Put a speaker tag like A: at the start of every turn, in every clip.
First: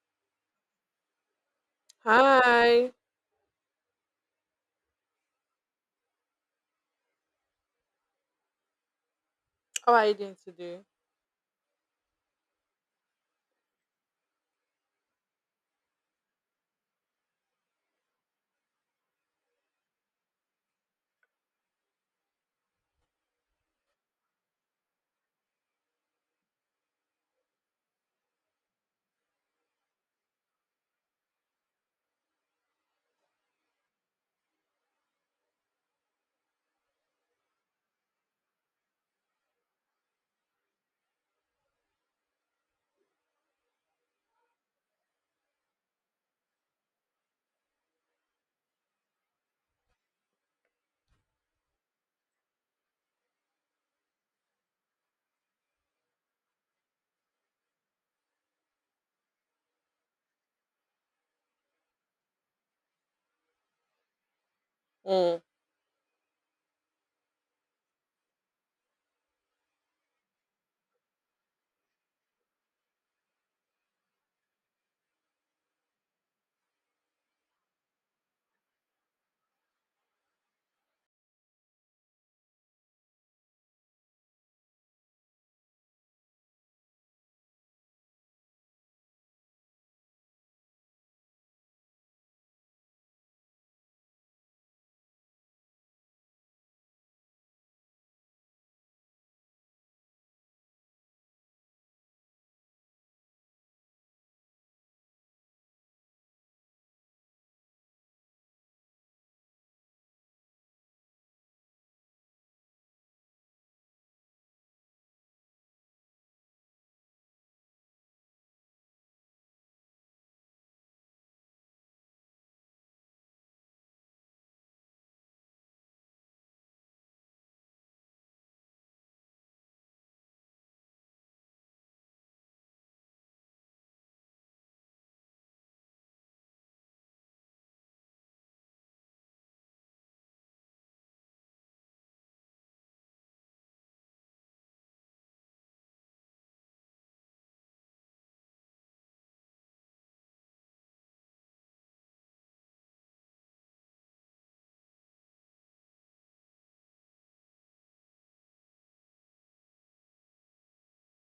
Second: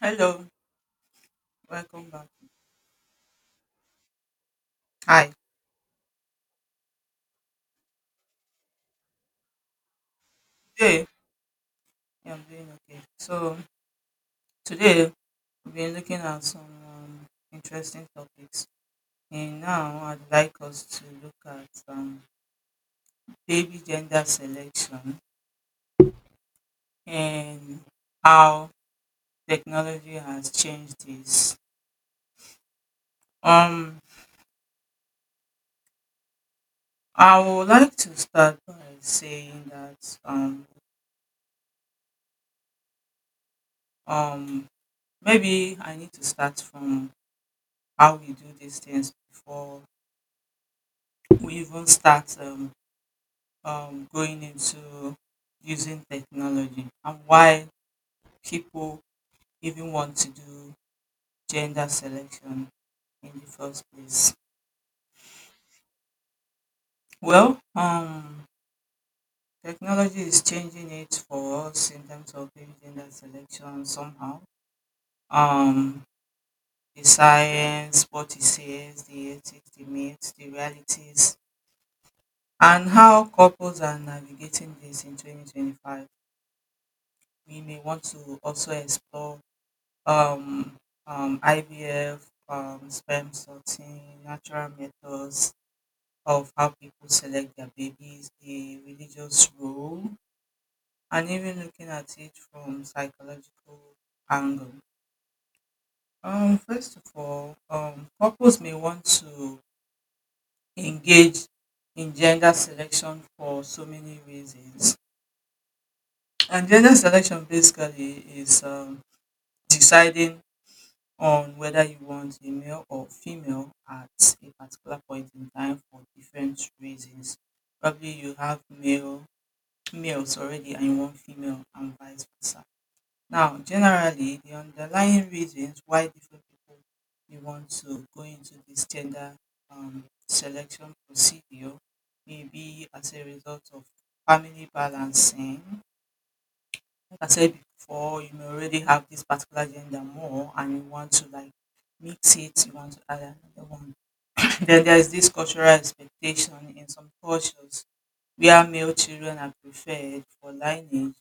A: Hello, welcome back.
B: Hi,
A: Hi.
B: how are you doing today?
A: Today, yeah, I'm doing okay. So, today we've been looking at some interesting topics. And now I'd like us to look at baby gender selection and how technology has changed this. Um, I would like to start by saying that um, maybe I need to start from how we do these things before we even start going into using technology and why people even want to do gender selection in the first place.
B: Mm.
A: Well, technology is changing it for us in terms of maybe gender selection somehow. Um, the science, what it says, the ethics, the myths, the realities, and how couples are navigating this in 2025. We may want to also explore um, IVF, sperm sorting, natural methods of how people select their babies, the religious role, and even looking at it from psychological angle. First of all, couples may want to engage in gender selection for so many reasons. And gender selection basically is deciding on whether you want a male or female at a particular point in time for different reasons. Probably you have males already and you want female and vice versa. Now, generally, the underlying reasons why different people may want to go into this gender selection procedure may be as a result of family balancing. Like I said before, you may already have this particular gender more and you want to like mix it, you want to add another one. Then there's this cultural expectation in some cultures where male children are preferred for lineage,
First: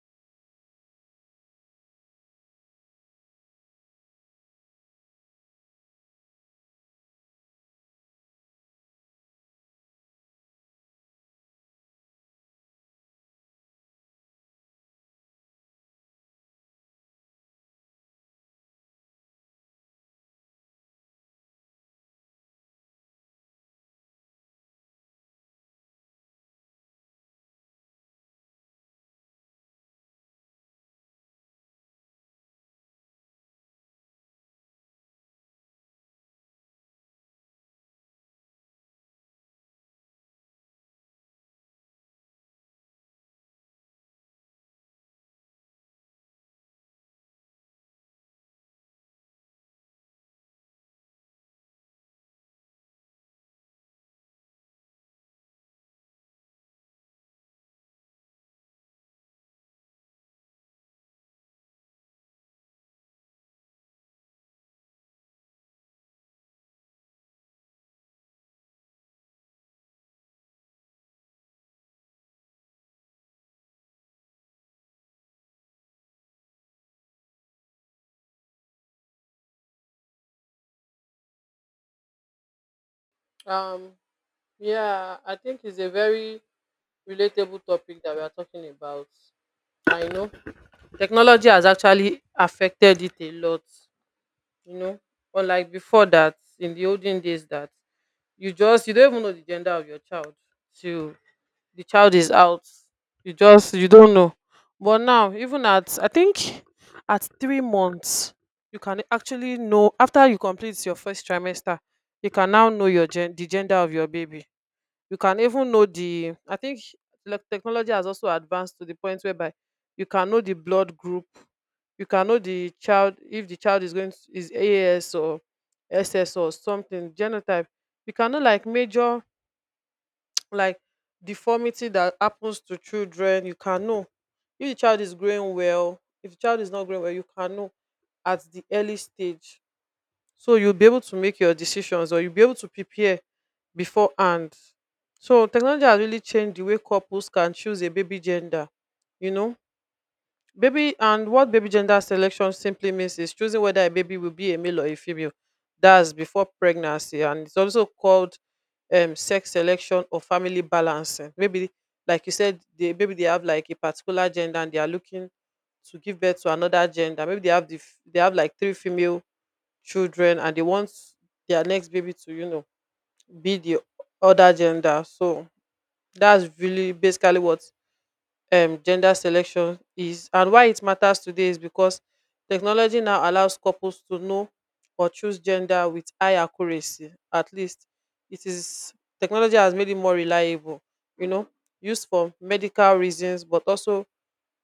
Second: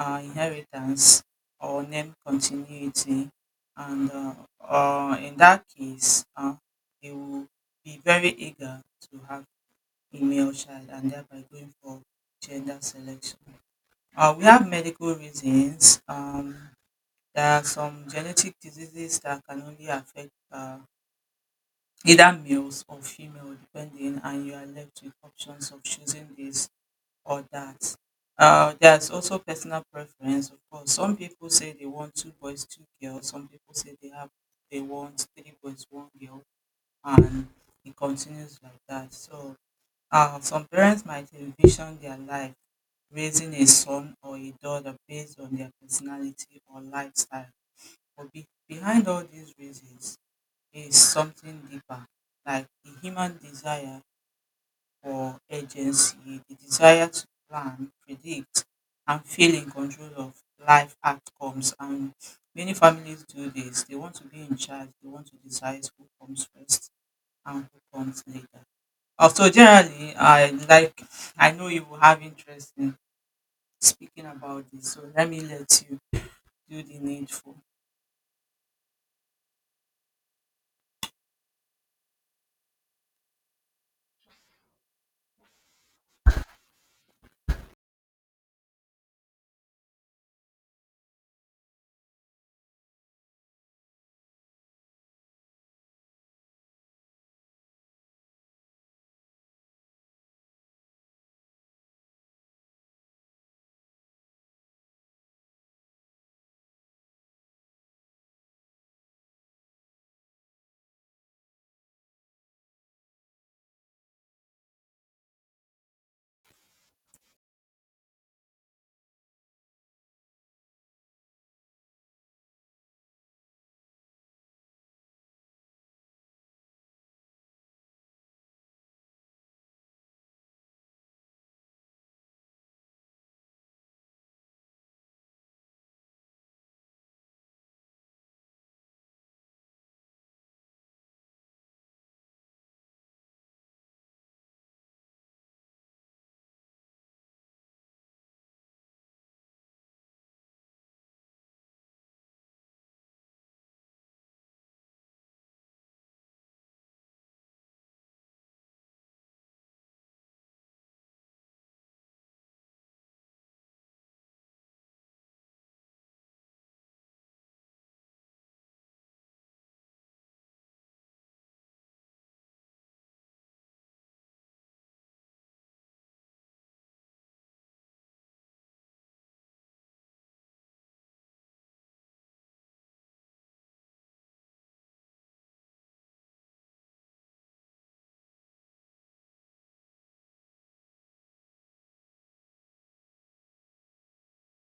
A: inheritance, or name continuity. And in that case, they will be very eager to have a male child and thereby going for gender selection. We have medical reasons. There are some genetic diseases that can only affect either males or female, depending, and you are left with options of choosing this or that. There's also personal preference, of course. Some people say they want two boys, two girls. Some people say they want three boys, one girl, and it continues like that. So, some parents might envision their life raising a son or a daughter based on their personality or lifestyle, but behind all these reasons is something deeper, like the human desire for agency, the desire to plan, predict, and feel in control of life outcomes. And many families do this. They want to be in charge, they want to decide who comes first and who comes later. Also, generally, I know you will have interest in speaking about this, so let me let you do the needful.
B: Um, yeah, I think it's a very relatable topic that we are talking about. I know technology has actually affected it a lot, you know, unlike before that in the olden days that you don't even know the gender of your child till the child is out. You just you don't know. But now, even at I think at 3 months, you can actually know. After you complete your first trimester you can now know the gender of your baby. You can even know the, I think, like, technology has also advanced to the point whereby you can know the blood group. You can know the child, if the child is going to, is A S or S S or something genotype. You can know like major, like, deformity that happens to children, you can know. If the child is growing well, if the child is not growing well, you can know at the early stage, so you'll be able to make your decisions or you'll be able to prepare beforehand. So technology has really changed the way couples can choose a baby gender, you know. Baby and what baby gender selection simply means is choosing whether a baby will be a male or a female. That's before pregnancy, and it's also called sex selection or family balancing. Maybe, like you said, they maybe they have like a particular gender and they are looking to give birth to another gender. Maybe they have they have like 3 female children and they want their next baby to, you know, be the other gender. So that's really basically what gender selection is, and why it matters today is because technology now allows couples to know or choose gender with high accuracy. At least it is, technology has made it more reliable, you know, used for medical reasons but also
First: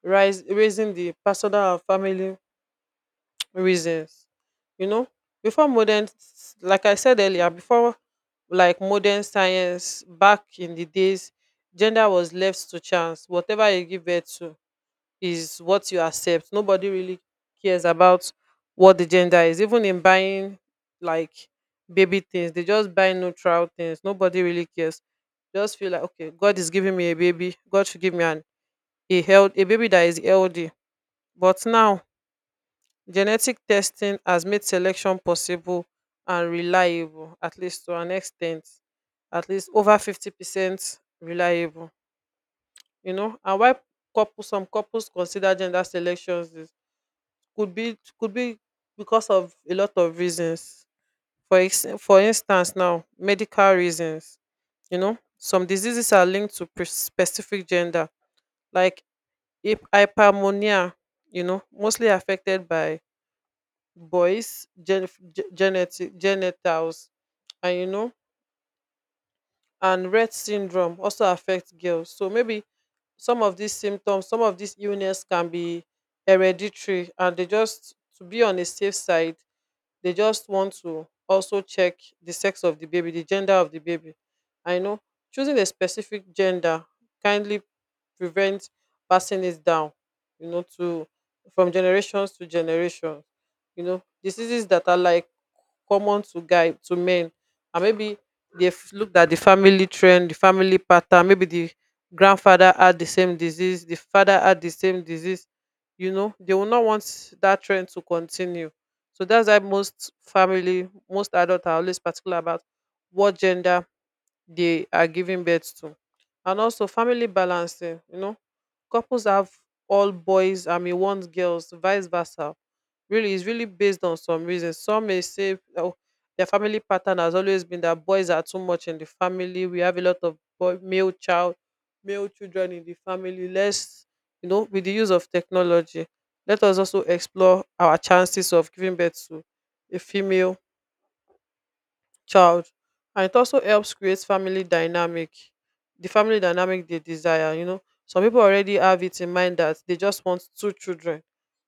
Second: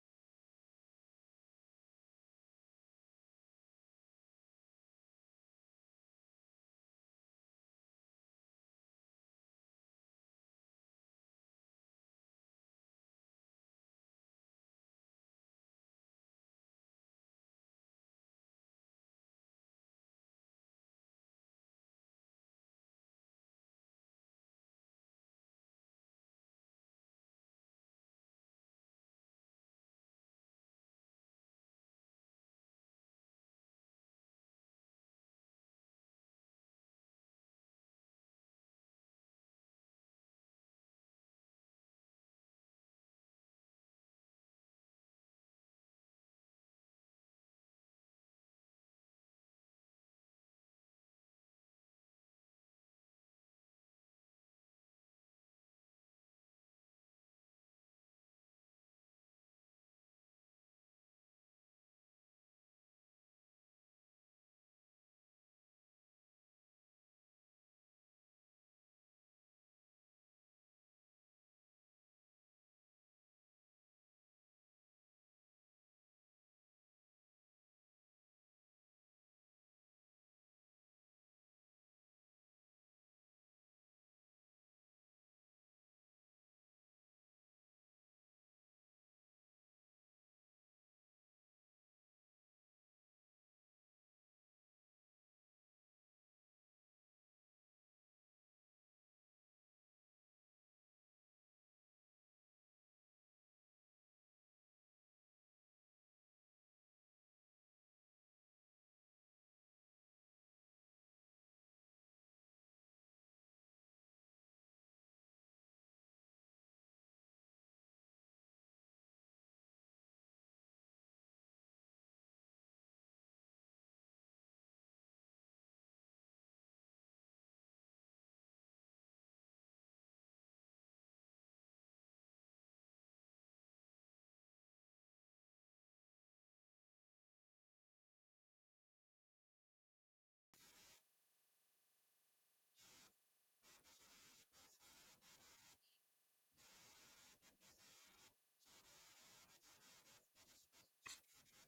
B: rise, raising the personal and family reasons, you know. Before like I said earlier, before like modern science, back in the days, gender was left to chance. Whatever you give birth to is what you accept. Nobody really cares about what the gender is. Even in buying like baby things, they just buy neutral things. Nobody really cares. Just feel like, okay, God is giving me a baby. God should give me an, a health, a baby that is healthy. But now genetic testing has made selection possible and reliable, at least to an extent, at least over 50% reliable. You know, and why couple some couples consider gender selections could be, because of a lot of reasons. For instance, now medical reasons. You know, some diseases are linked to specific gender, like hypermonia. You know, mostly affected by boys' genetic genitals, and you know, and Rett syndrome also affects girls. So maybe some of these symptoms, some of these illness can be hereditary, and they just to be on a safe side, they just want to also check the sex of the baby, the gender of the baby. I know choosing a specific gender kindly prevents passing it down, you know, to, from generations to generations. You know, diseases that are like common to guy, to men, and maybe they've looked at the family trend, the family pattern. Maybe the grandfather had the same disease, the father had the same disease, you know. They will not want that trend to continue. So that's why most family, most adults are always particular about what gender they are giving birth to. And also family balancing, you know. Couples have all boys and may want girls, vice versa. Really, it's really based on some reasons. Some may say, oh, their family pattern has always been that boys are too much in the family. We have a lot of boy, male child, male children in the family. Let's, you know, with the use of technology, let us also explore our chances of giving birth to a female child. And it also helps create family dynamic, the family dynamic they desire. You know, some people already have it in mind that they just want 2 children,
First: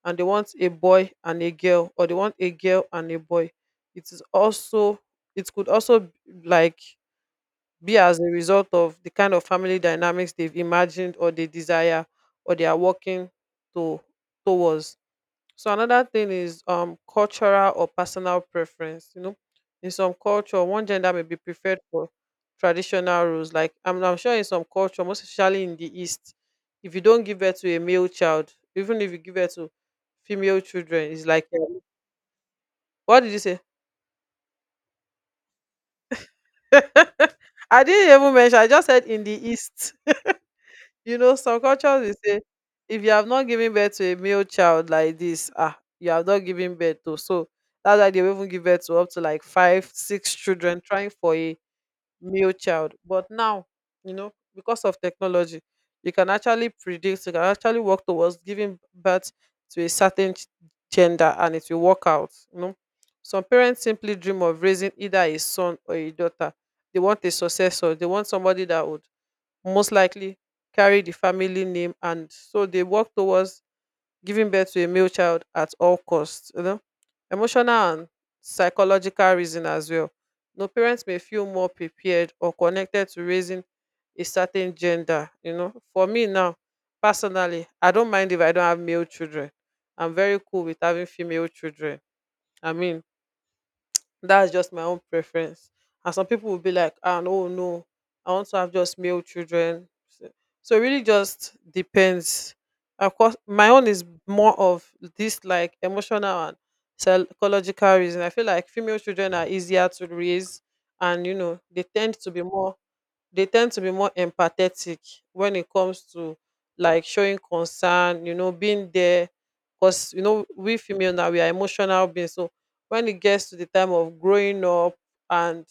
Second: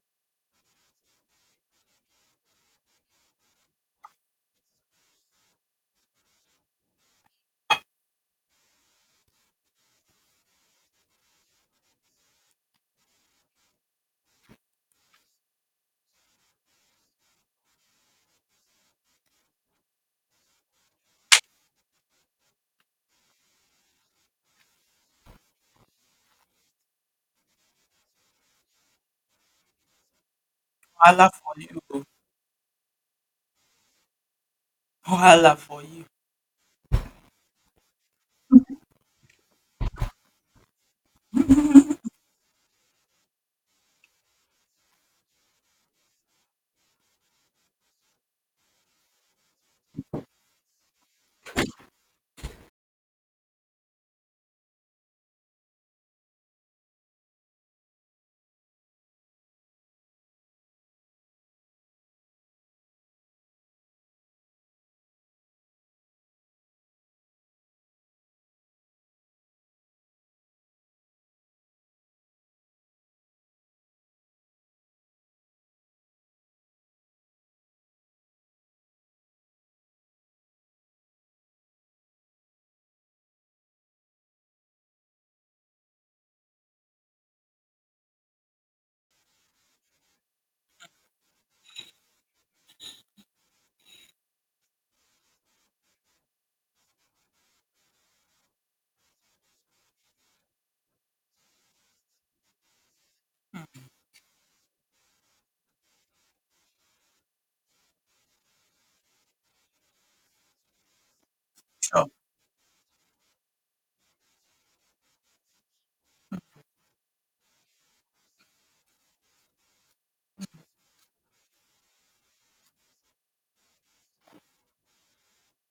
B: and they want a boy and a girl, or they want a girl and a boy. It is also, it could also b- like, be as a result of the kind of family dynamics they've imagined, or they desire, or they are working to, towards. So another thing is cultural or personal preference. You know, in some culture, one gender may be preferred for traditional roles. Like I'm sure in some culture, most especially in the East, if you don't give birth to a male child, even if you give birth to female children, it's
A: Voila
B: like
A: for you.
B: what did you say?
A: Voila for you.
B: I didn't even mention. I just said in the East. You know, some cultures will say, if you have not given birth to a male child like this, ah, you have not given birth to. So that's why they will even give birth to up to like five, six children trying for a male child. But now, you know, because of technology, you can actually predict, you can actually work towards giving birth to a certain gender, and it will work out. You know, some parents simply dream of raising either a son or a daughter. They want a successor, they want somebody that would most likely carry the family name, and so they work towards giving birth to a male child at all costs, you know. Emotional and psychological reason as well. No, parents may feel more prepared or connected to raising a certain gender. You know, for me now, personally, I don't mind if I don't have male children. I'm very cool with having female children. I mean, that's just my own preference. And some people will be like, ah, no, no, I want to have just male children. So, so it really just depends. Of course,
A: Hmm.
B: my own is more of this, like, emotional and psychological reason. I feel like female children are easier to raise, and you know they
A: Oh.
B: tend to be more, they tend to be more empathetic when it comes to like showing concern, you know, being there. Because, you know, we female now, we are emotional beings. So when it gets to the time of growing up and,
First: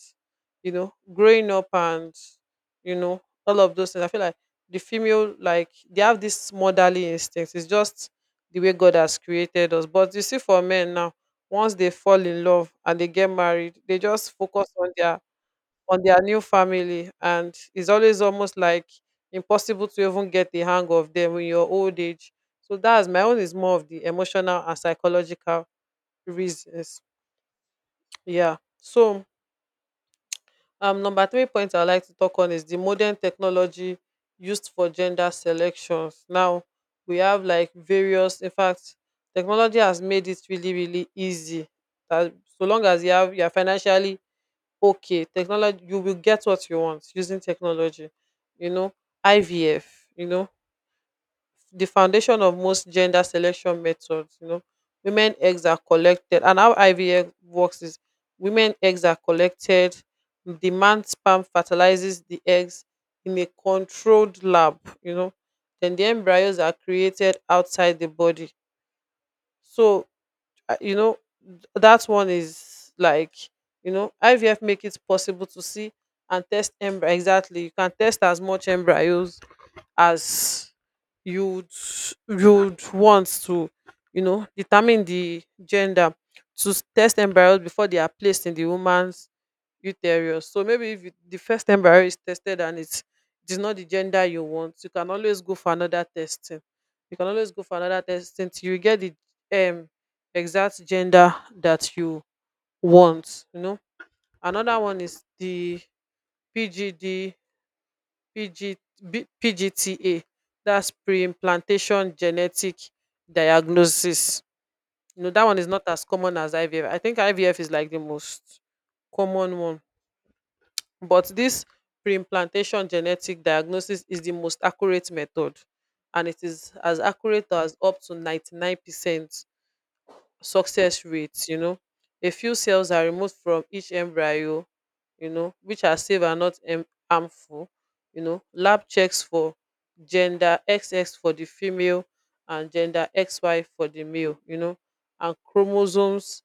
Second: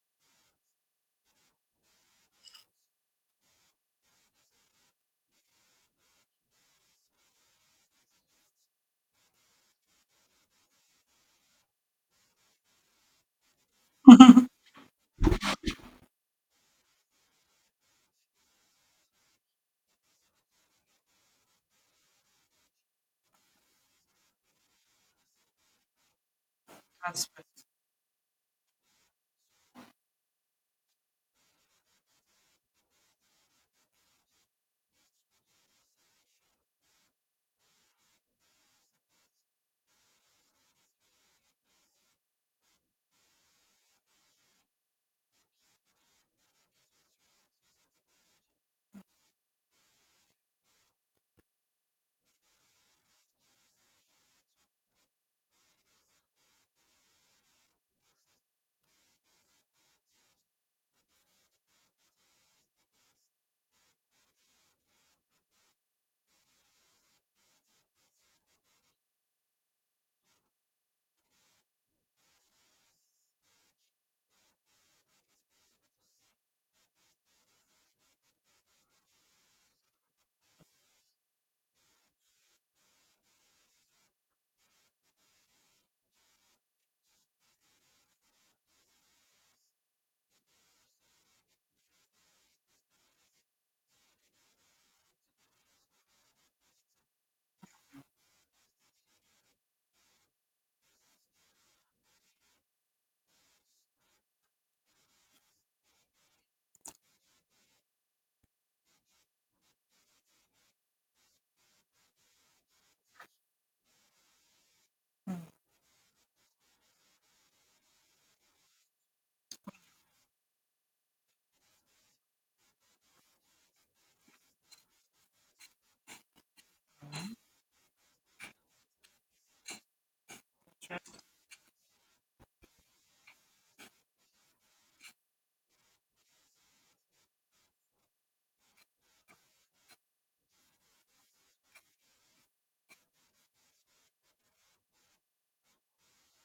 B: you know, growing up and, you know, all of those things, I feel like the female, like, they have this motherly instinct. It's just the way God has created us. But you see, for men now, once they fall in love and they get married, they just focus on their, on their new family, and it's always almost like impossible to even get the hang of them in your old age. So that's, my own is more of the emotional and psychological reasons.
A: Aspect.
B: Yeah, so number three point I'd like to talk on is the modern technology used for gender selections. Now we have like various, in fact, technology has made it really really easy that, so long as you have, you are financially okay, technology, you will get what you want using technology, you know. IVF, you know, the foundation of most gender selection methods. You know, women eggs are collected, and how IVF works is women eggs are collected, the man sperm fertilizes the eggs in a controlled lab, you know. Then the embryos are created outside the body. So you know, that one is like, you know, IVF make it possible to see and test embryo exactly. You can test as much embryos as you'd you'd want to, you know, determine the gender to test embryos before they are placed in the woman's uterus. So maybe if you, the first embryo is tested and it is not the gender you want, you can always go for another testing. You can always go for another testing till you get the um exact gender that you want. You know, another one is the PGD, PG, PGTA. That's pre-implantation genetic diagnosis. You know,
A: Mm,
B: that one is not as common as IVF. I think IVF is like the most common one. But this preimplantation genetic diagnosis is the most accurate method, and it is as accurate as up to 99% success
A: true.
B: rate, you know. A few cells are removed from each embryo, you know, which are safe and not em- harmful, you know. Lab checks for gender XX for the female and gender XY for the male, you know, and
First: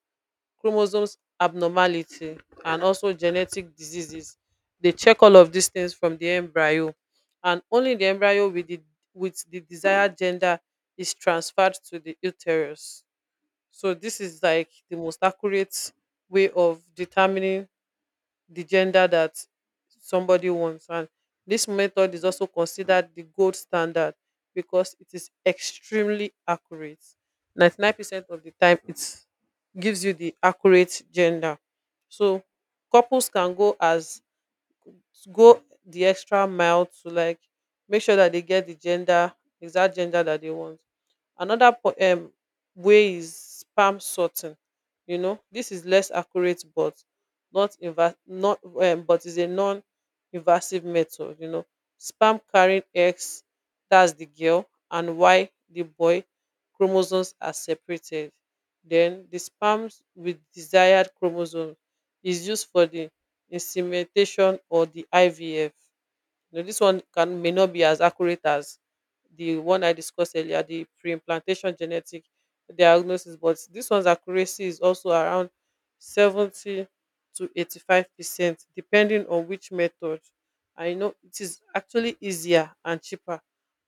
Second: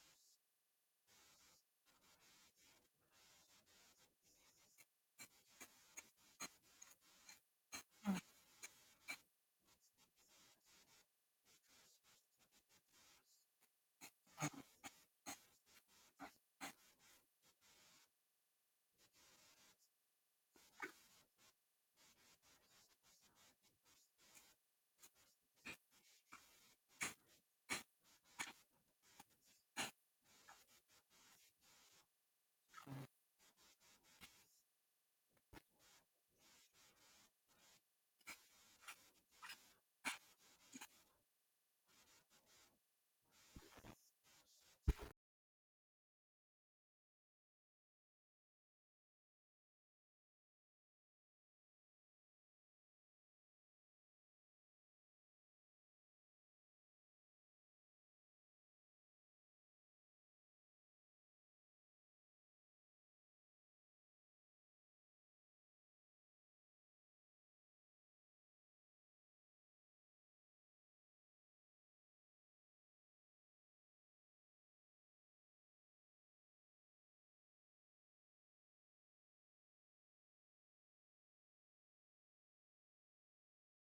B: chromosomes abnormality, and also genetic diseases. They check all of these things from the embryo, and only the embryo with the, with the desired gender is transferred to the uterus. So this is like the most accurate way of determining the gender that somebody wants. And this method is also considered the gold standard because it is extremely accurate. 99% of the time, it gives you the accurate gender. So couples can go as to go the extra mile to, like, make sure that they get the gender, exact gender that they want. Another way is spam sorting. This is less accurate, but not invas not but is a non invasive method, spam carrying X, that's the girl, and Y, the boy chromosomes are separated. Then the sperms with desired chromosome is used for the insemination or di IVF. You know, this one can may not be as accurate as the one I discussed earlier, the pre-implantation genetic diagnosis, but this one's accuracy is also around 70 to 85%, depending on which method. I know it is actually easier and cheaper,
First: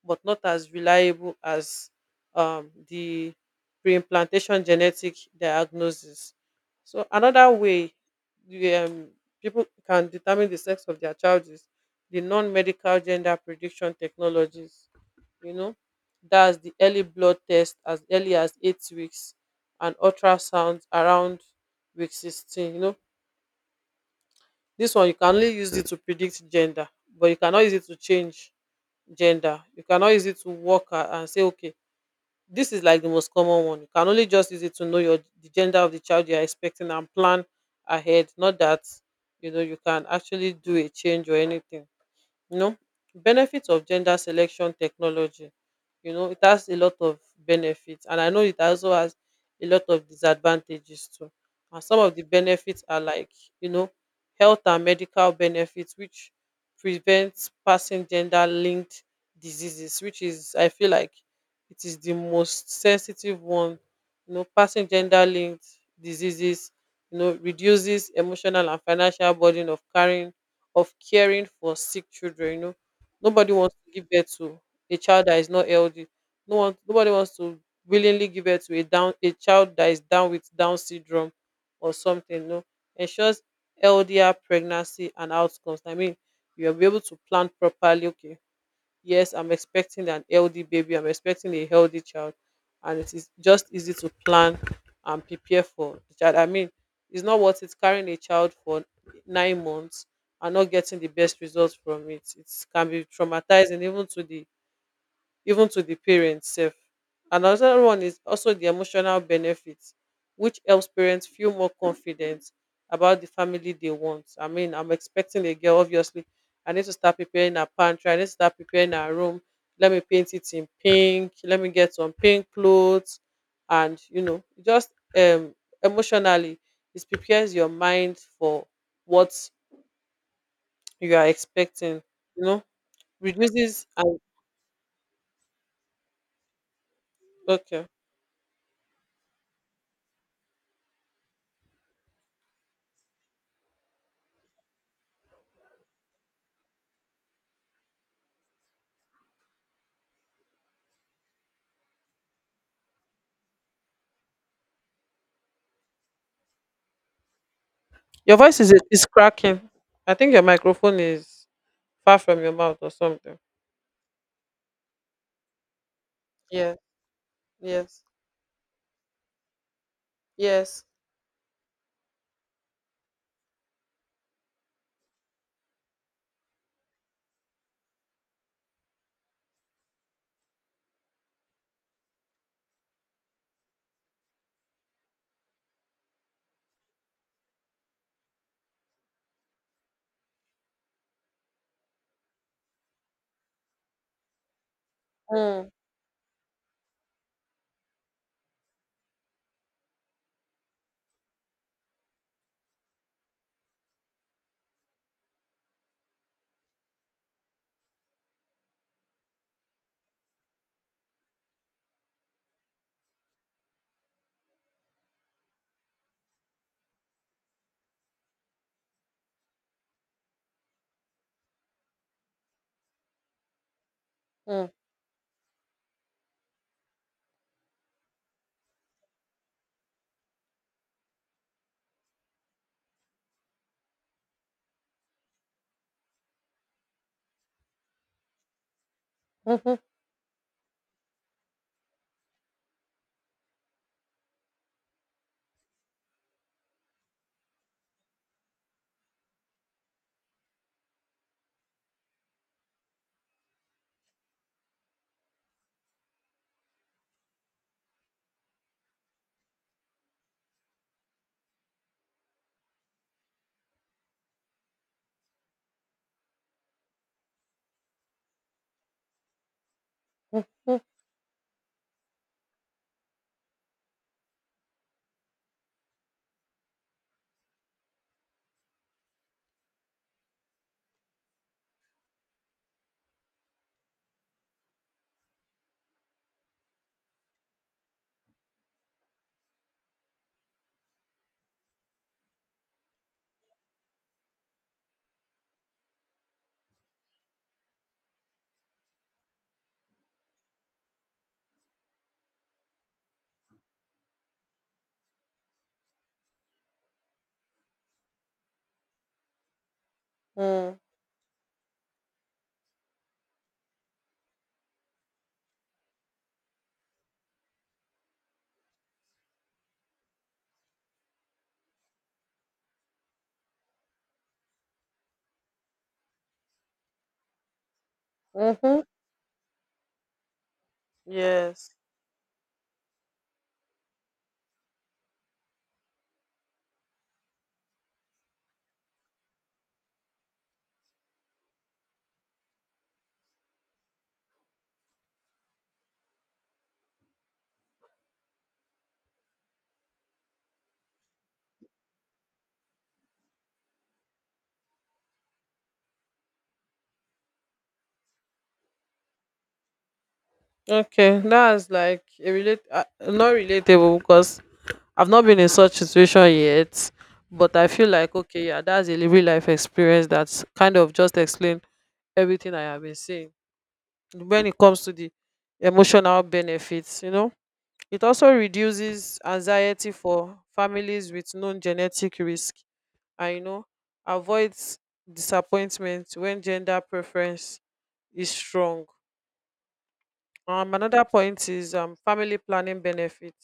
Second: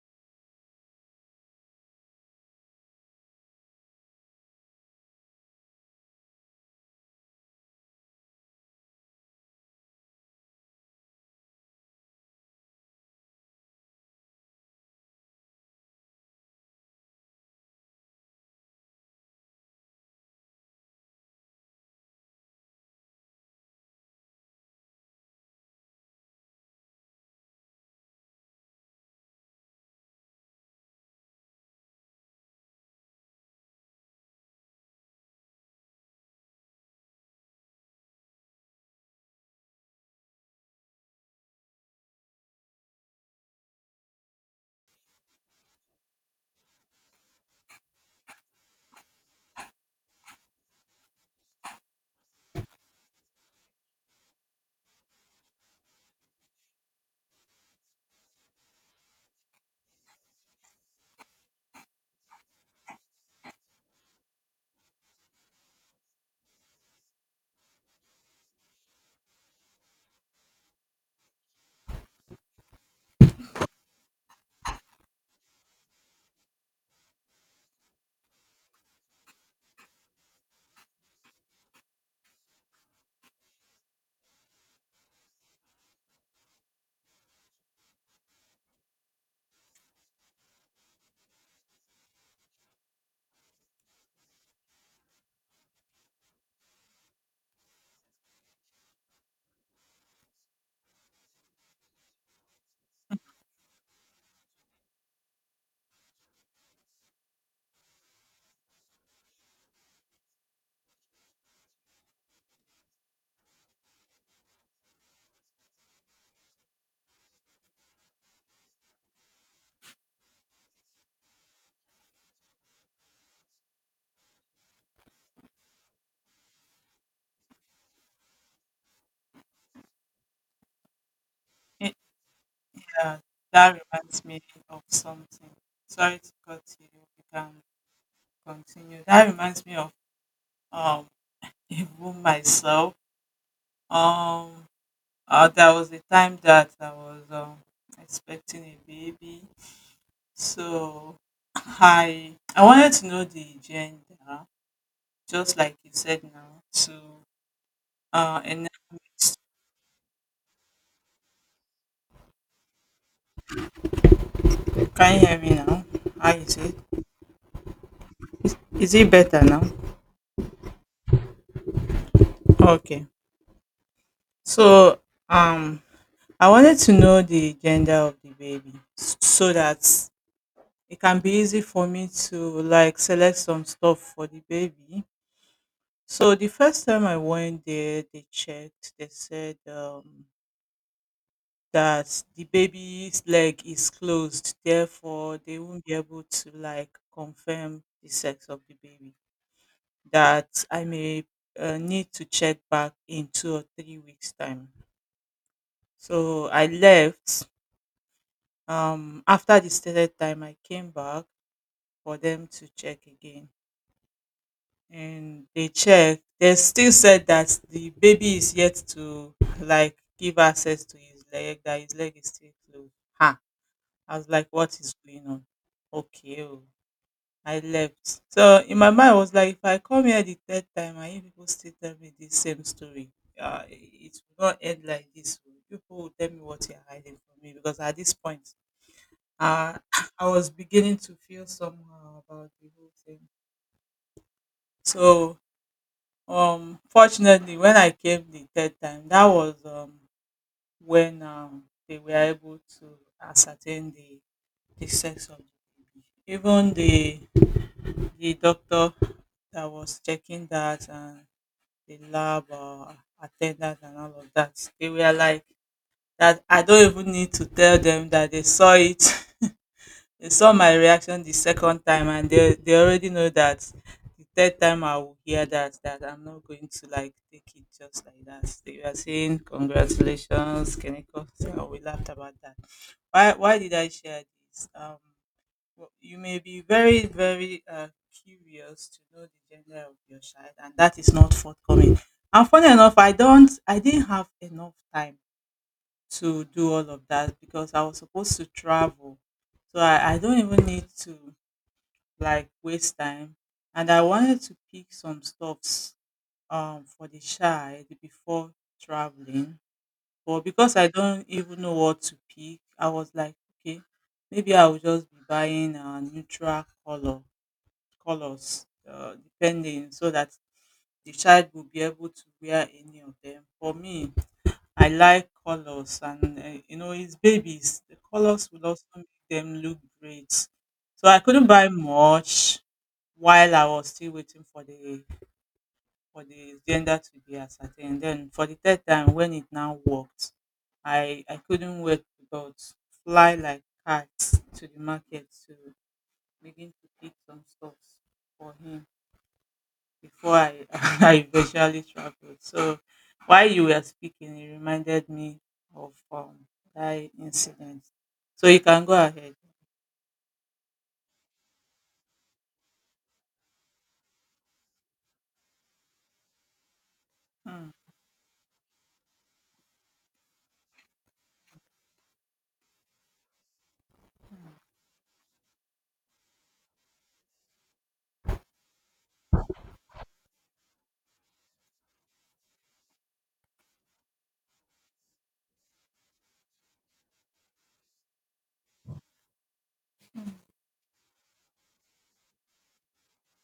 B: but not as reliable as the pre-implantation genetic diagnosis. So another way the, people can determine the sex of their child is the non-medical gender prediction technologies. you know that's the early blood test as early as 8 weeks, and ultrasound around week 16. This one, you can only use it to predict gender, but you cannot use it to change gender. You cannot use it to work a- and say, okay, this is like the most common one. You can only just use it to know your the gender of the child you are expecting and plan ahead, not that, you can actually do a change or anything. you know Benefits of gender selection technology. It has a lot of benefits, and I know it also has a lot of disadvantages too. And some of the benefits are like, you know health and medical benefits, which prevents passing gender linked diseases, which is, I feel like it is the most sensitive one. You know, passing gender linked diseases. You know, reduces emotional and financial burden of carrying of caring for sick children. You know, nobody wants to give birth to a child that is not healthy. No one, Nobody wants to willingly give birth to a down a child that is down with Down syndrome or something. You know, ensures healthier pregnancy and outcomes. I mean, you'll be able to plan properly. Okay, yes, I'm expecting an healthy baby, I'm expecting a healthy child, and it is just easy to plan and prepare for the child. I mean, it's not worth it carrying a child for 9 months and not getting the best results from it. It can be traumatizing even to the parents sef. And another one is also the emotional benefit, which helps parents feel more confident about the family they want. I mean, I'm expecting a girl, obviously. I need to start preparing her pantry. I need to start preparing her room. Let me paint it in pink. Let me get some pink clothes. And, you know, just um, emotionally, it prepares your mind for what you are
A: It-
B: expecting, you know,
A: Yeah, that
B: reduces. And,
A: reminds me of something. Sorry to cut you. You can
B: okay.
A: continue. That reminds me of um even myself. Um, there was a time that I was expecting a baby, so I wanted to know the gender, just like you said now. To
B: Your voice
A: and now
B: is is cracking. I think your microphone is far from your mouth or something.
A: Can you hear me now? How is it?
B: Yes, yes,
A: Is it better now?
B: yes.
A: Okay. So um I wanted to know the gender of the baby so that it can be easy for me to like select some stuff for the baby. So the first time I went there, they checked. They said that the baby's leg is closed, therefore they
B: Mm,
A: won't be able to like confirm the sex of the baby. That I may need to check back in 2 or 3 weeks time. So I left. After the stated time, I came back for them to check again. And they checked. They still said that the baby is yet to like give access to his leg, that his leg is still closed. Ha! I was like,
B: mm,
A: what is going on? Okay. Oh. I left. So in my mind, I was like, if I come here the third time and you people still tell me the same story, it will not end like this. Oh. You people will tell me what you're hiding from me because at this point,
B: mhm,
A: uh, I was beginning to feel somehow about the whole thing. So, fortunately, when I came the third time, that was when they were able to ascertain the sex of the baby. Even the doctor that was checking that and the lab attendant and all of that, they were like that. I don't even need to tell them that they saw it. They saw my
B: mhm,
A: reaction the second time and they already know that the third time I will hear that I'm not going to like take it just like that. They were saying congratulations, Keneko. So we laughed about that. Why did I share this? Well, you may be very, very curious to know the gender of your child and that is not forthcoming. And funny enough, I didn't have enough time to do all of that because I was supposed to travel. So I don't even need to like waste time. And I wanted to pick some stuffs for the child before traveling. But
B: mm,
A: because I don't even know what to pick, I was like, okay, maybe I will just be buying a neutral color colors, depending so that the child will be able to wear any of them. For me, I like colors, and you know, it's babies. The colors will
B: mhm.
A: also make them look great. So I couldn't buy
B: Yes.
A: much while I was still waiting for the gender to be ascertained. Then for the third time, when it now worked, I couldn't wait but fly like cats to the market to begin to pick some stuff for him before I eventually traveled. So while you were speaking, it reminded me of that incident. So you can go ahead.
B: Okay, that's like a relate, not relatable, because I've not been in such situation yet. But I
A: Hmm,
B: feel like, okay, yeah, that's a real life experience that's kind of just explain everything I have been saying when it comes to the emotional benefits. You know. It also reduces anxiety for families with known genetic risk, and, you know, avoids disappointment when gender preference is strong. Another point is family planning benefit.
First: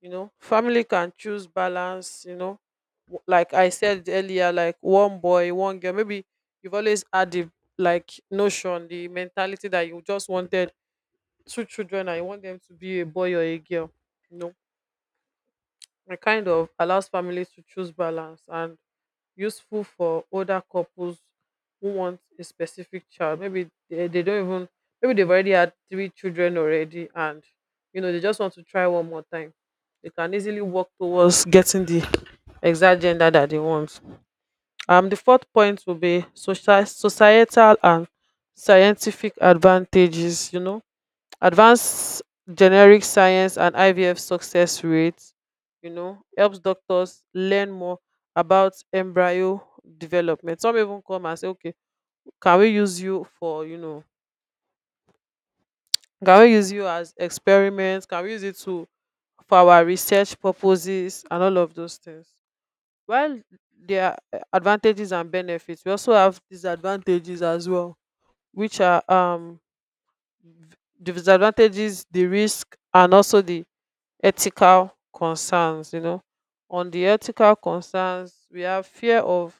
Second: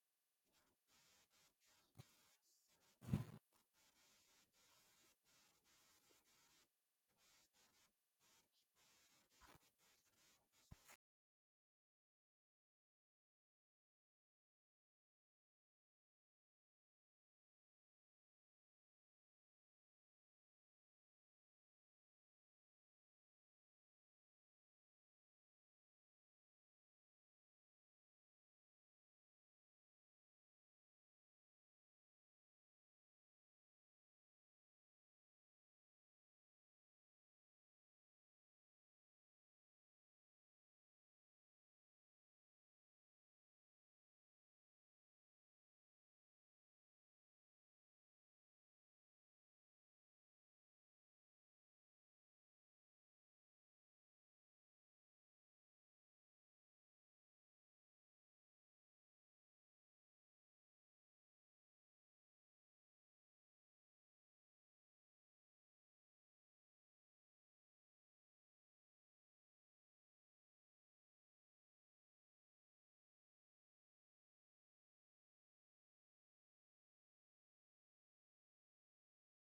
B: You know, family can choose balance. You know, like I said earlier, like one boy, one girl. Maybe you've always had the like notion, the mentality that you just wanted two children and you want them to be a boy or a girl. You know, it kind of allows families to choose balance, and useful for older couples who want a specific child. Maybe they don't even, maybe they've already had 3 children already, and, you know, they just want to try one more time. They can easily work towards getting the exact gender that they want. The fourth point will be social, societal and scientific advantages. You know, advanced generic science and IVF success rates, you know, helps doctors learn more about embryo development. Some even come and say, okay, can we use you for, can we use you as experiments, can we use it to for our research purposes and all of those things. While there are advantages and benefits, we also have disadvantages as well, which are v- disadvantages, the risk and also the ethical concerns. You know, on the ethical concerns, we have fear of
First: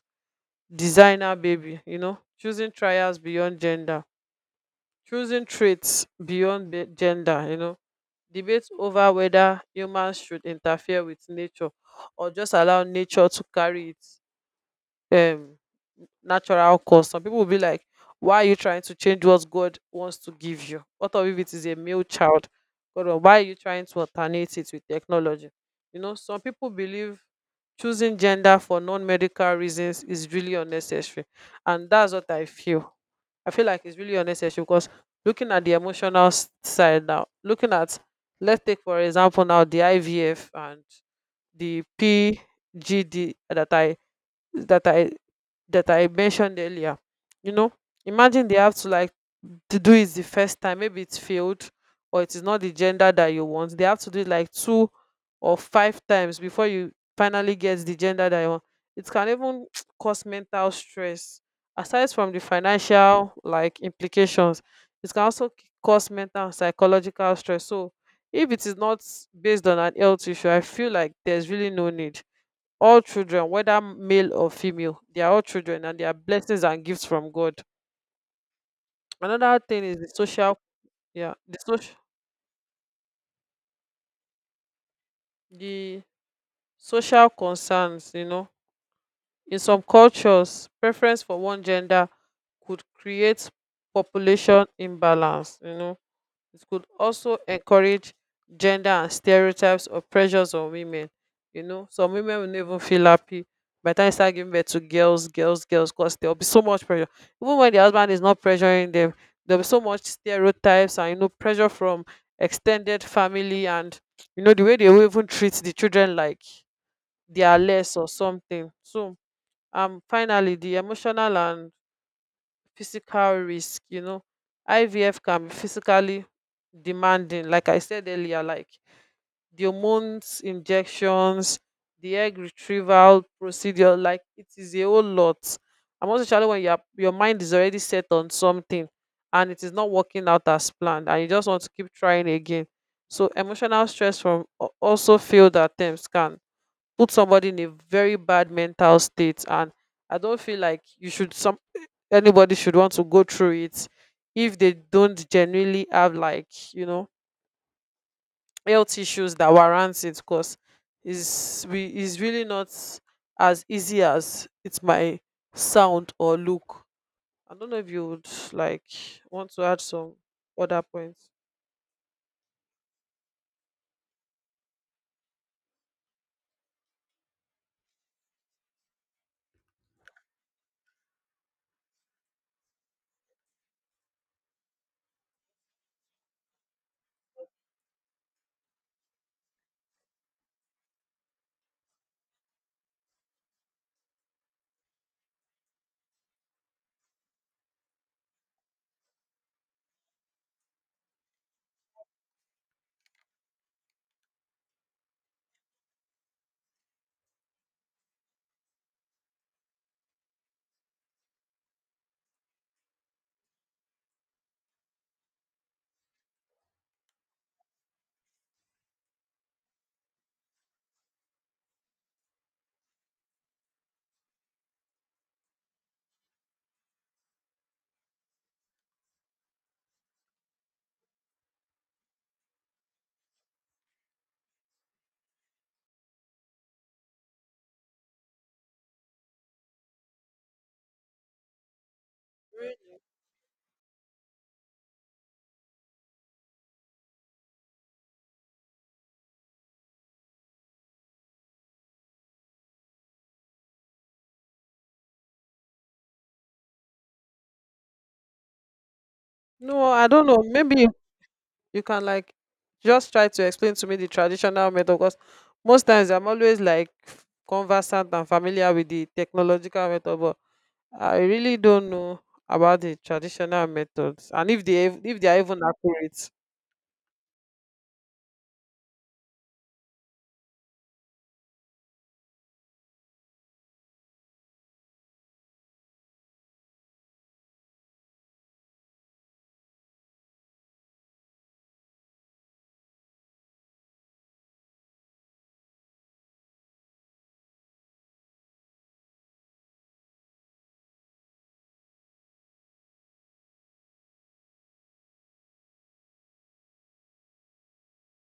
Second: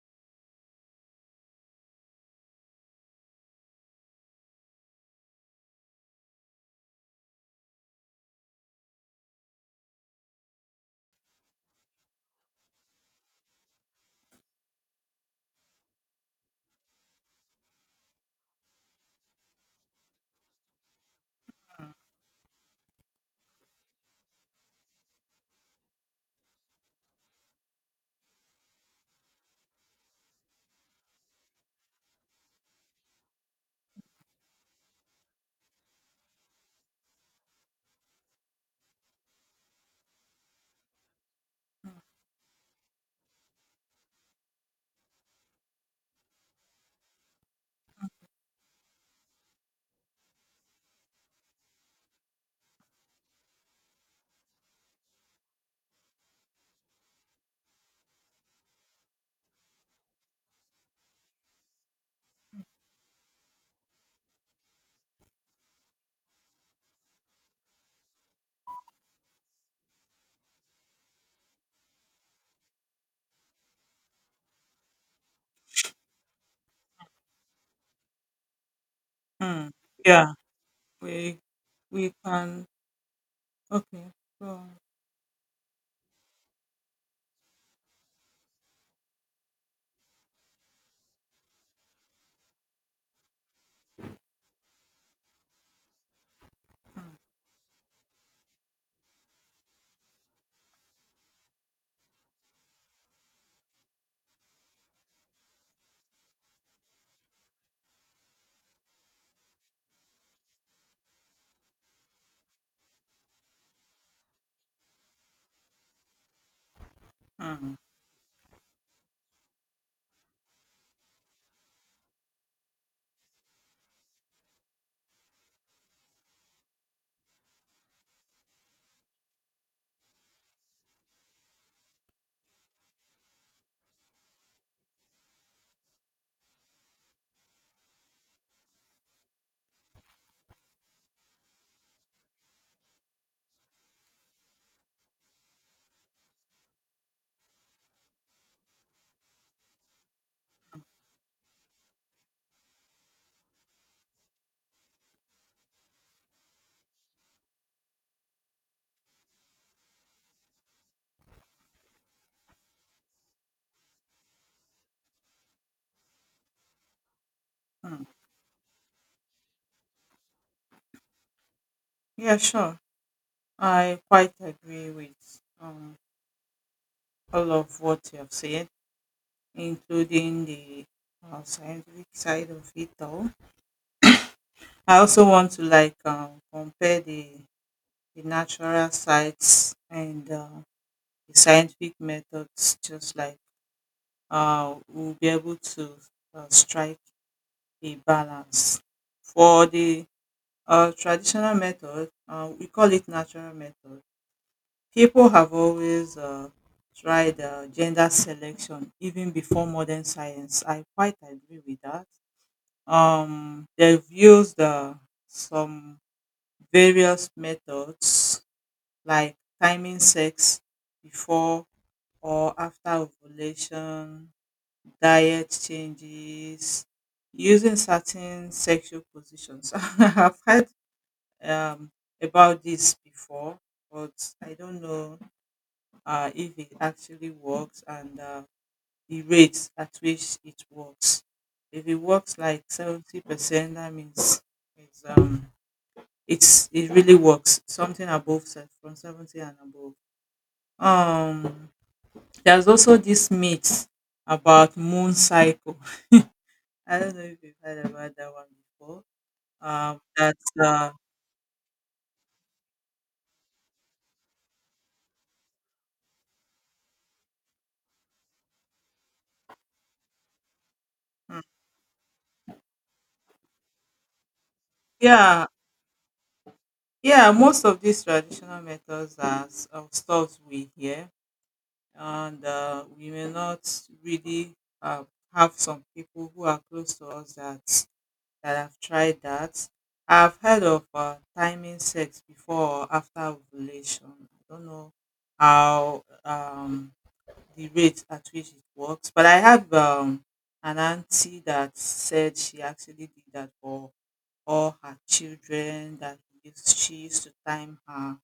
B: designer baby. You know, choosing trials beyond gender, choosing gender. You know, debates over whether humans should interfere with nature or just allow nature to carry its um natural cause. Some people will be like, why are you trying to change what God wants to give you? What of if it is a male child? God, why are you trying to alternate it with technology? You know, some people believe choosing gender for non-medical reasons is really unnecessary. And that's what I feel. I feel like it's really unnecessary because looking at the emotional side now, looking at, let's take for example now the IVF and the
A: hmm.
B: PGD that I that I mentioned earlier. You know, imagine they have to like to do it the first time. Maybe it's failed or it is not the gender that you want. They have to do it like two or five times before you finally get the gender that you want. It can even cause mental stress. Aside from the financial like implications, it can also cause mental and psychological stress. So if it is not based on an health issue, I feel like there's really no need. All children, whether male or female, they are all children, and they are blessings and gifts from God. Another
A: Hmm.
B: thing is the
A: Yeah,
B: social. Yeah,
A: we
B: the social,
A: we can. Okay. So
B: the social concerns. You know, in some cultures, preference for one gender could create population imbalance. You know, it could
A: hmm,
B: also encourage gender and stereotypes or pressures on women. You know, some women will not even feel happy by the time they start giving birth to girls, girls, girls, because there'll be so much pressure. Even when the husband is not pressuring them, there'll be so much stereotypes and, you know, pressure from extended family, and you know the way they will even treat the children like they are
A: hmm,
B: less or something. So finally, the emotional and physical risk, you know. IVF can be physically demanding, like I said earlier, like the hormones, injections, the egg retrieval procedure, like it is a whole lot. And most especially when your mind is already set on something and it is not working out as planned, and you just want to keep trying again. So emotional stress from also failed attempts can put somebody in a very bad mental state, and I don't feel like you should some anybody should want to go through it if they don't genuinely have, like, you know, health issues that warrants it, because is really not as easy as it might sound or look. I don't know if
A: hmm.
B: you would like want to add some other points.
A: Yeah, sure. I quite agree with um, all of what you have said, including the scientific side of it all. I also want to like compare the natural sites and the scientific methods, just like we'll be able to strike a balance. For the traditional method, we call it natural method. People have always tried gender selection even before modern science. I quite agree with that. They've used some various methods like timing sex before or after ovulation, diet changes, using certain sexual positions. I've heard um, about this before, but I don't know if it actually works and the rates at which it works. If it works like
B: Really?
A: 70%, that means it's, um, it really works, something above, from 70 and above. Um, There's also this myth about moon cycle. I don't know if you've heard about that one before.
B: No, I don't
A: That
B: know. Maybe
A: uh,
B: you can like just try to explain to me the traditional method, because most times I'm always like conversant and familiar with the technological method, but I really don't know about the traditional methods, and if they if they are
A: yeah,
B: even accurate.
A: yeah, most of these traditional methods are stuff we hear, and we may not really uh, have some people who are close to us that have tried that. I've heard of timing sex before or after ovulation. I don't know how the rate at which it works. But I have an auntie that said she actually did that for all her children, that she used to time her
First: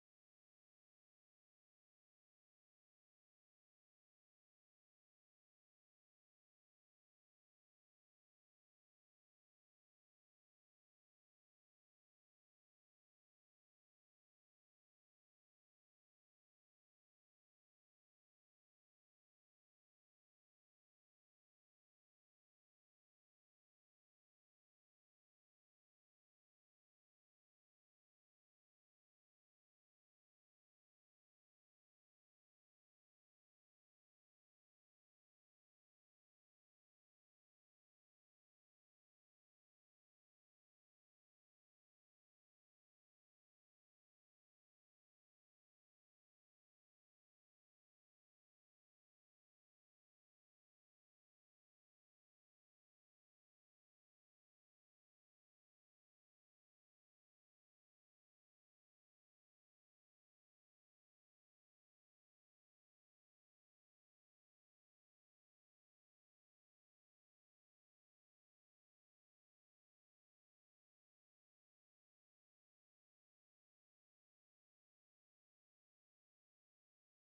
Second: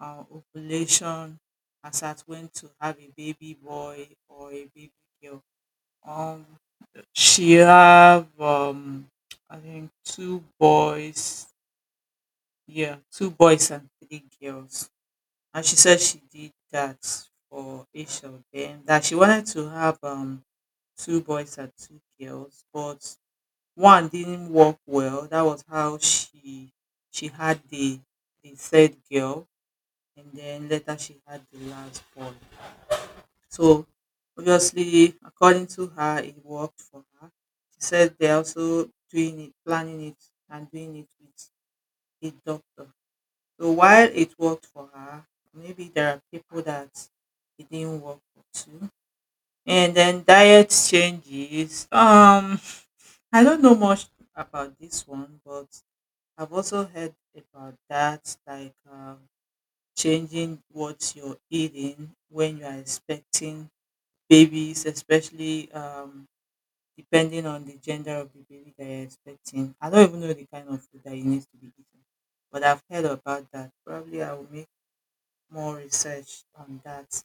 A: ovulation as at when to have a baby boy or a baby girl. Um, she have I think two boys, yeah, two boys and three girls. And she said she did that for each of them. That she wanted to have two boys and two girls, but one didn't work well. That was how she had the third girl, and then later she had the last boy. So obviously, according to her, it worked for her. She said they're also doing it, planning it, and doing it with the doctor. So while it worked for her, maybe there are people that it didn't work for too. And then diet changes. I don't know much about this one, but I've also heard about that, like changing what you're eating when you are expecting babies, especially depending on the gender of the baby that you're expecting. I don't even know the kind of food that you need to be eating, but I've heard about that. Probably I will make more research on that.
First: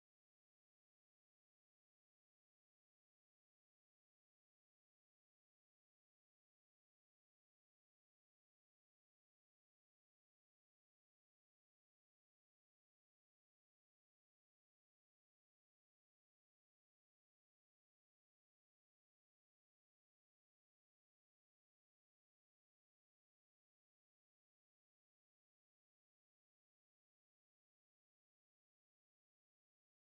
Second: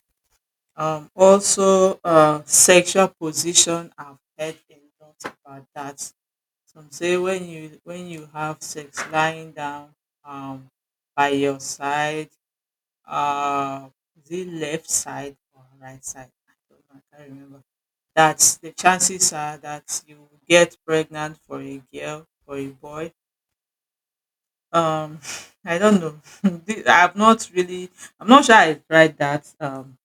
A: Also, sexual position, I've heard a lot about that. Some say when you have sex lying down um by your side, uh is it left side or right side? I don't know, I can't remember. That's the chances are that you will get pregnant for a girl for a boy. Um I don't know. The- I've not really I'm not sure I tried that um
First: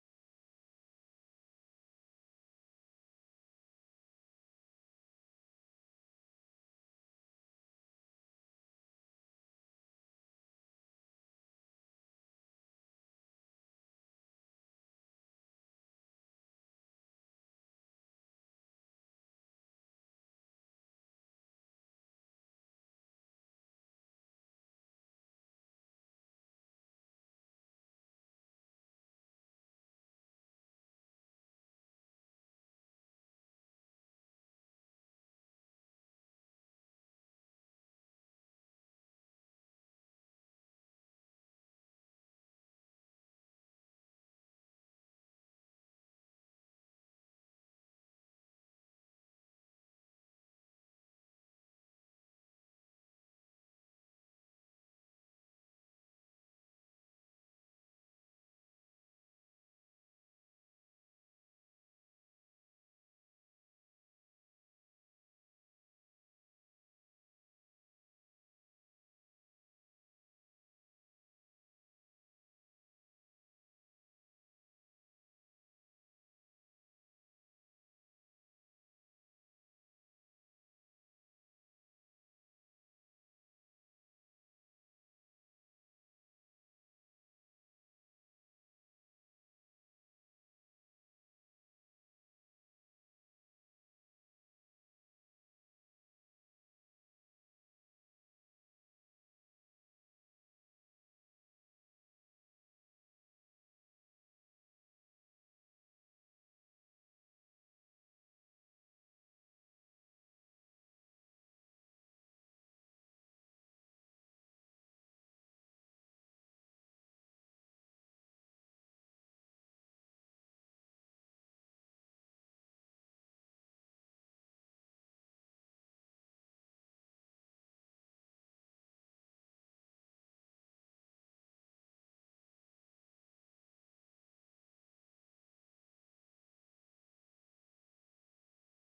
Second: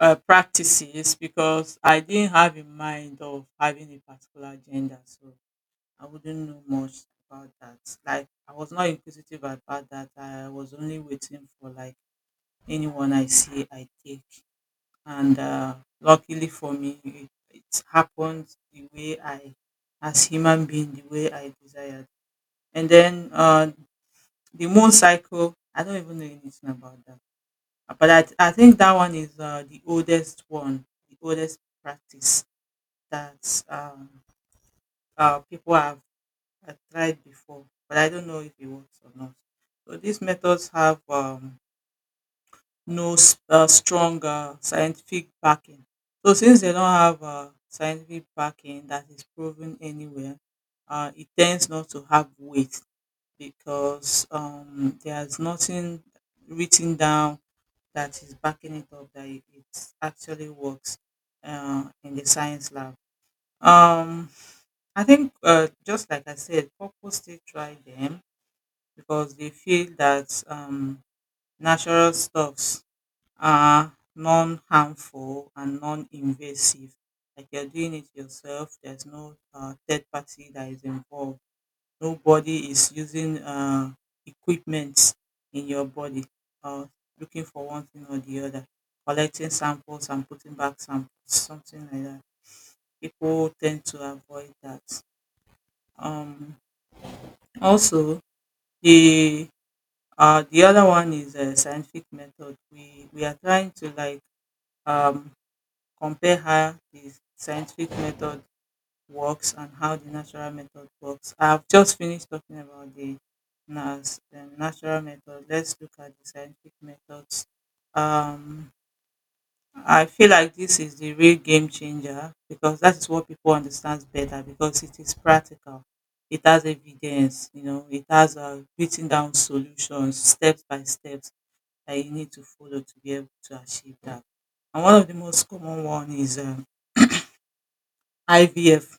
A: uh, practices because I didn't have in mind of having a particular gender. So I wouldn't know much about that. Like I was not inquisitive about that. I was only waiting for like anyone I see I take. And luckily for me, it happened the way as human being, the way I desired. And then The moon cycle, I don't even know anything about that. But I think that one is the oldest one, the oldest practice that um, people have I tried before, but I don't know if it works or not. So these methods have no strong scientific backing. So since they don't have scientific backing that is proven anywhere, it tends not to have weight because there's nothing written down that is backing it up that it actually works in the science lab. Um, I think just like I said, purpose still try them because they feel that natural stuffs are non-harmful and non-invasive. Like you're doing it yourself. There's no third party that is involved. Nobody is using equipment in your body or looking for one thing or the other. Collecting samples and putting back samples, something like that. People tend to avoid that. Um, also, the the other one is a scientific method. We are trying to like um, compare how the scientific method works and how the natural method works. I've just finished talking about the the natural method. Let's look at the scientific methods. Um, I feel like this is the real game changer because that is what people understand better because it is practical. It has evidence, you know. It has a written down solutions, steps by steps that you need to follow to be able to achieve that. And one of the most common one is IVF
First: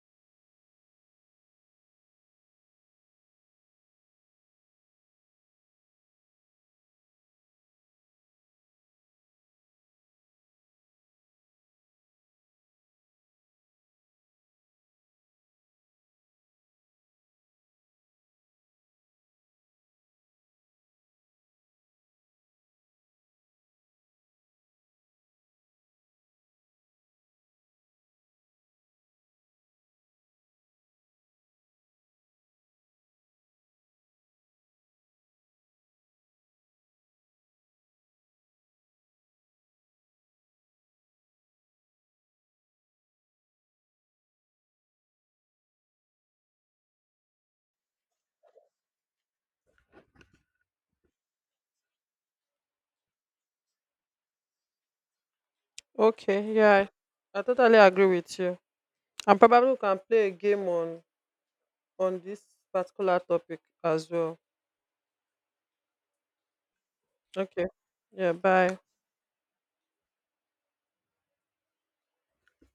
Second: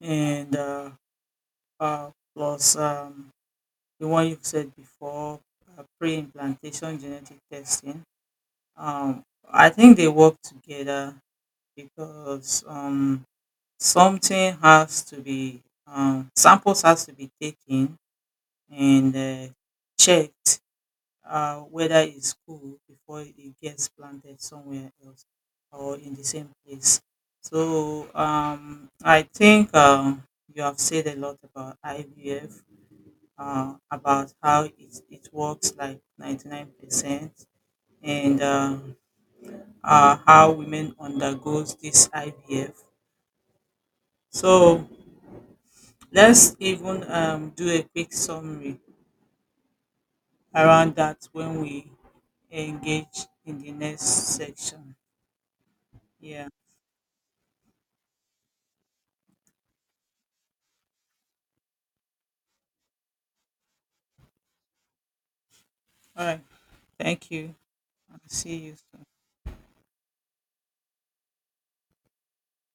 A: and uh, plus the one you've said before, pre-implantation genetic testing. Um, I think they work together because something has to be samples has to be taken and checked whether it's cool before it gets planted somewhere else or in the same place. So I think you have said a lot about IVF, about how it works like 99% and how women undergoes this IVF. So let's even do a quick summary around that when we engage in the next section. Yeah.
B: Okay, yeah, I totally agree with you. And probably we can play a game on this particular topic as well.
A: All right. Thank you.
B: Okay.
A: And
B: Yeah,
A: see you.
B: bye.